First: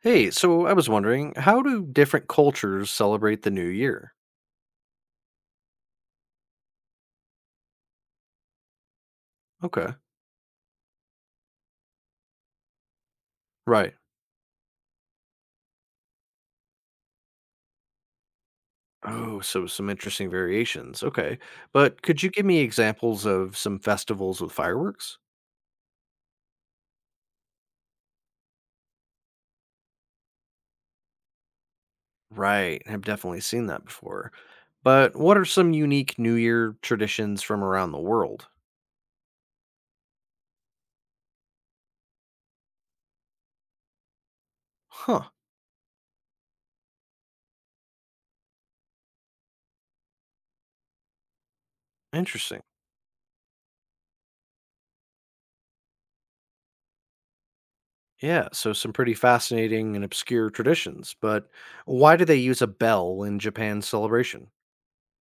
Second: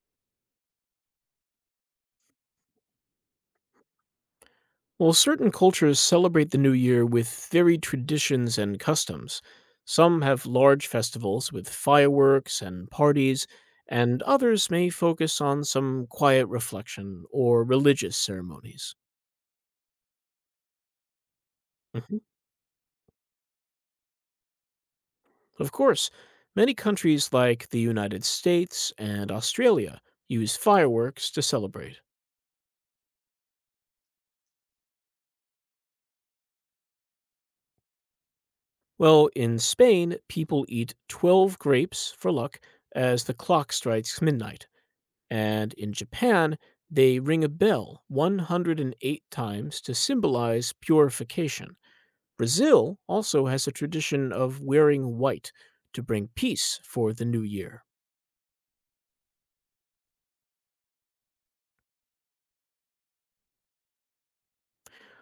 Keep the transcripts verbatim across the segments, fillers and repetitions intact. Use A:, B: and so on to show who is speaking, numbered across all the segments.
A: Hey, so I was wondering, how do different cultures celebrate the new year?
B: While certain cultures celebrate the new year with varied traditions and customs,
A: Okay.
B: some have large festivals with fireworks and parties,
A: Right.
B: and others may focus on some quiet reflection or religious ceremonies.
A: Oh, so some interesting variations. Okay. But
B: Mhm.
A: could you give me examples of some festivals with fireworks?
B: Of course, many countries like the United States and Australia use fireworks to celebrate.
A: Right. I've definitely seen that before. But what are some unique New Year traditions from around the world?
B: Well, in Spain, people eat twelve grapes for luck as the clock strikes midnight.
A: Huh.
B: And in Japan, they ring a bell a hundred and eight times to symbolize purification.
A: Interesting.
B: Brazil also has a tradition of wearing white to bring peace for the new year.
A: Yeah. So some pretty fascinating and obscure traditions. But why do they use a bell in Japan's celebration?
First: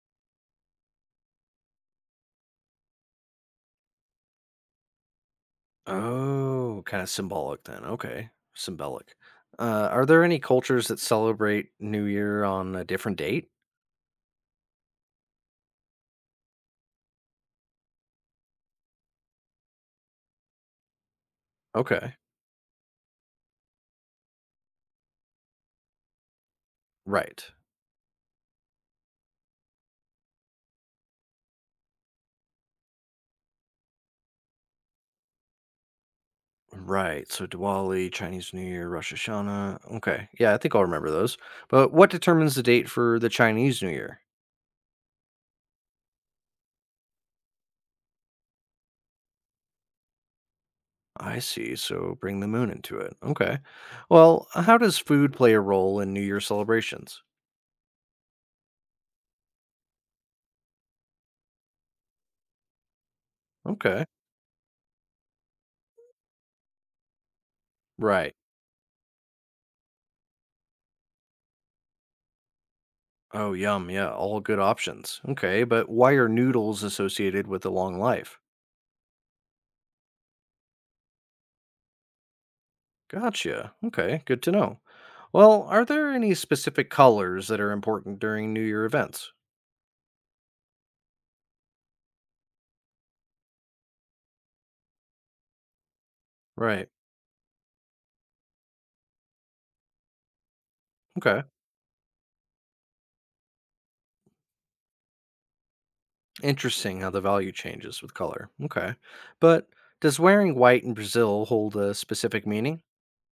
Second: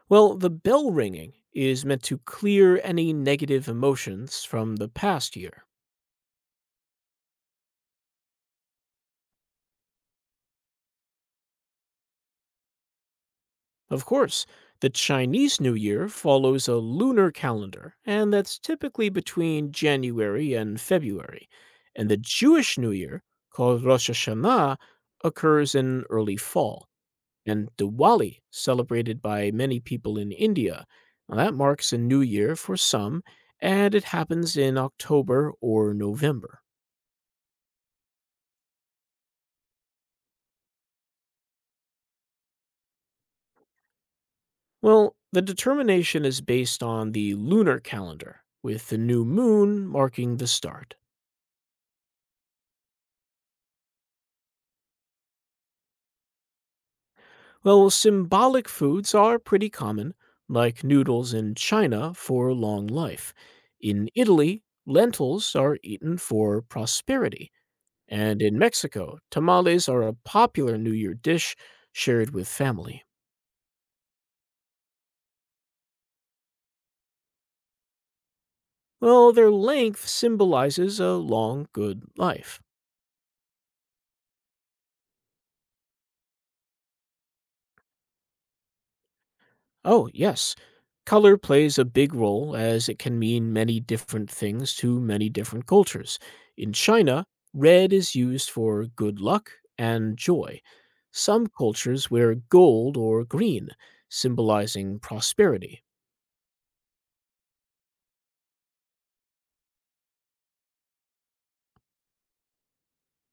B: Well, the bell ringing is meant to clear any negative emotions from the past year.
A: Oh, kind of symbolic then. Okay, symbolic. Uh, are there any cultures that celebrate New Year on a different date?
B: Of course, the Chinese New Year follows a lunar calendar, and that's typically between January and February. And the
A: Okay,
B: Jewish New Year, called Rosh Hashanah, occurs in early fall.
A: right,
B: And Diwali, celebrated by many people in India, now that marks a new year for some, and it happens in October or November.
A: right. So Diwali, Chinese New Year, Rosh Hashanah. Okay, yeah, I think I'll remember those. But what determines the date for the Chinese New Year?
B: Well, the determination is based on the lunar calendar, with the new moon marking the start.
A: I see. So bring the moon into it. Okay. Well, how does food play a role in New Year celebrations?
B: Well, symbolic foods are pretty common, like noodles in China for long life.
A: Okay,
B: In Italy, lentils are eaten for prosperity.
A: right.
B: And in Mexico, tamales are a popular New Year dish shared with family.
A: Oh, yum. Yeah, all good options. Okay, but why are noodles associated with a long life?
B: Well, their length symbolizes a long, good life.
A: Gotcha. Okay, good to know. Well, are there any specific colors that are important during New Year events?
B: Oh, yes. Color plays a big role as it can mean many different things to many different cultures. In
A: Right.
B: China, red is used for good luck and joy.
A: Okay.
B: Some cultures wear gold or green, symbolizing prosperity.
A: Interesting how the value changes with color. Okay. But does wearing white in Brazil hold a specific meaning?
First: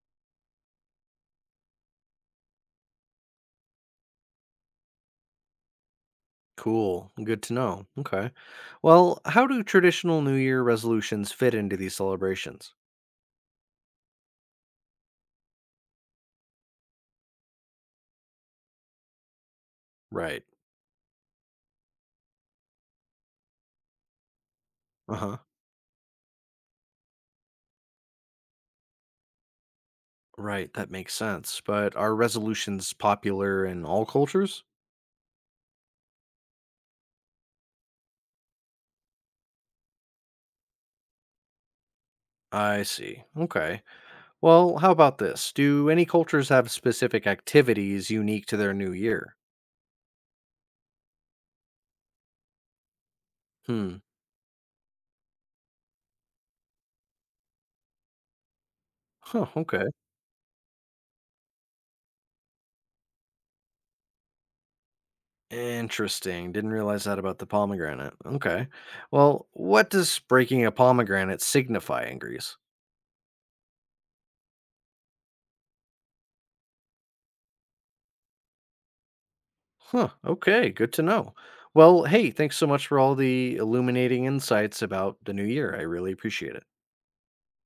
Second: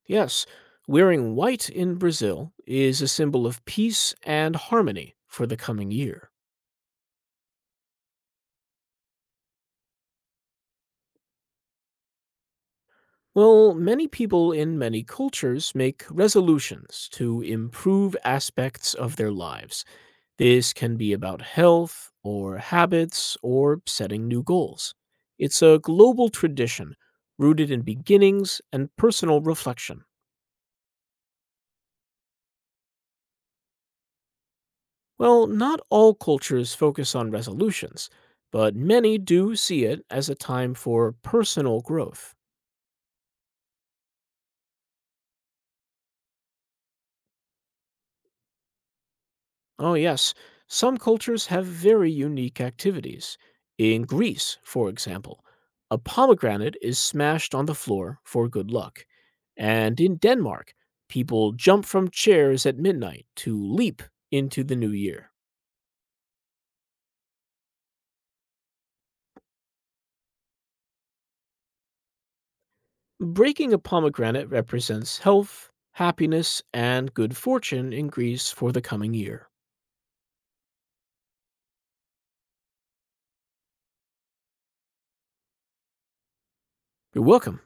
B: Yes, wearing white in Brazil is a symbol of peace and harmony for the coming year.
A: Cool. Good to know. Okay. Well, how do traditional New Year resolutions fit into these celebrations?
B: Well, many people in many cultures make resolutions to improve aspects of their lives.
A: Right.
B: This can be about health or habits or setting new goals.
A: Uh huh.
B: It's a global tradition rooted in beginnings and personal reflection.
A: Right. That makes sense. But are resolutions popular in all cultures?
B: Well, not all cultures focus on resolutions, but many do see it as a time for personal growth.
A: I see. Okay. Well, how about this? Do any cultures have specific activities unique to their new year?
B: Oh, yes. Some cultures have very unique activities.
A: Hmm.
B: In Greece, for example, a pomegranate is smashed on the floor for good luck.
A: Huh, okay.
B: And in Denmark, people jump from chairs at midnight to leap into the new year.
A: Interesting. Didn't realize that about the pomegranate. Okay. Well, what does breaking a pomegranate signify in Greece?
B: Breaking a pomegranate represents health, happiness, and good fortune in Greece for the coming year.
A: Huh, okay. Good to know. Well, hey, thanks so much for all the illuminating insights about the new year. I really appreciate it.
B: You're welcome.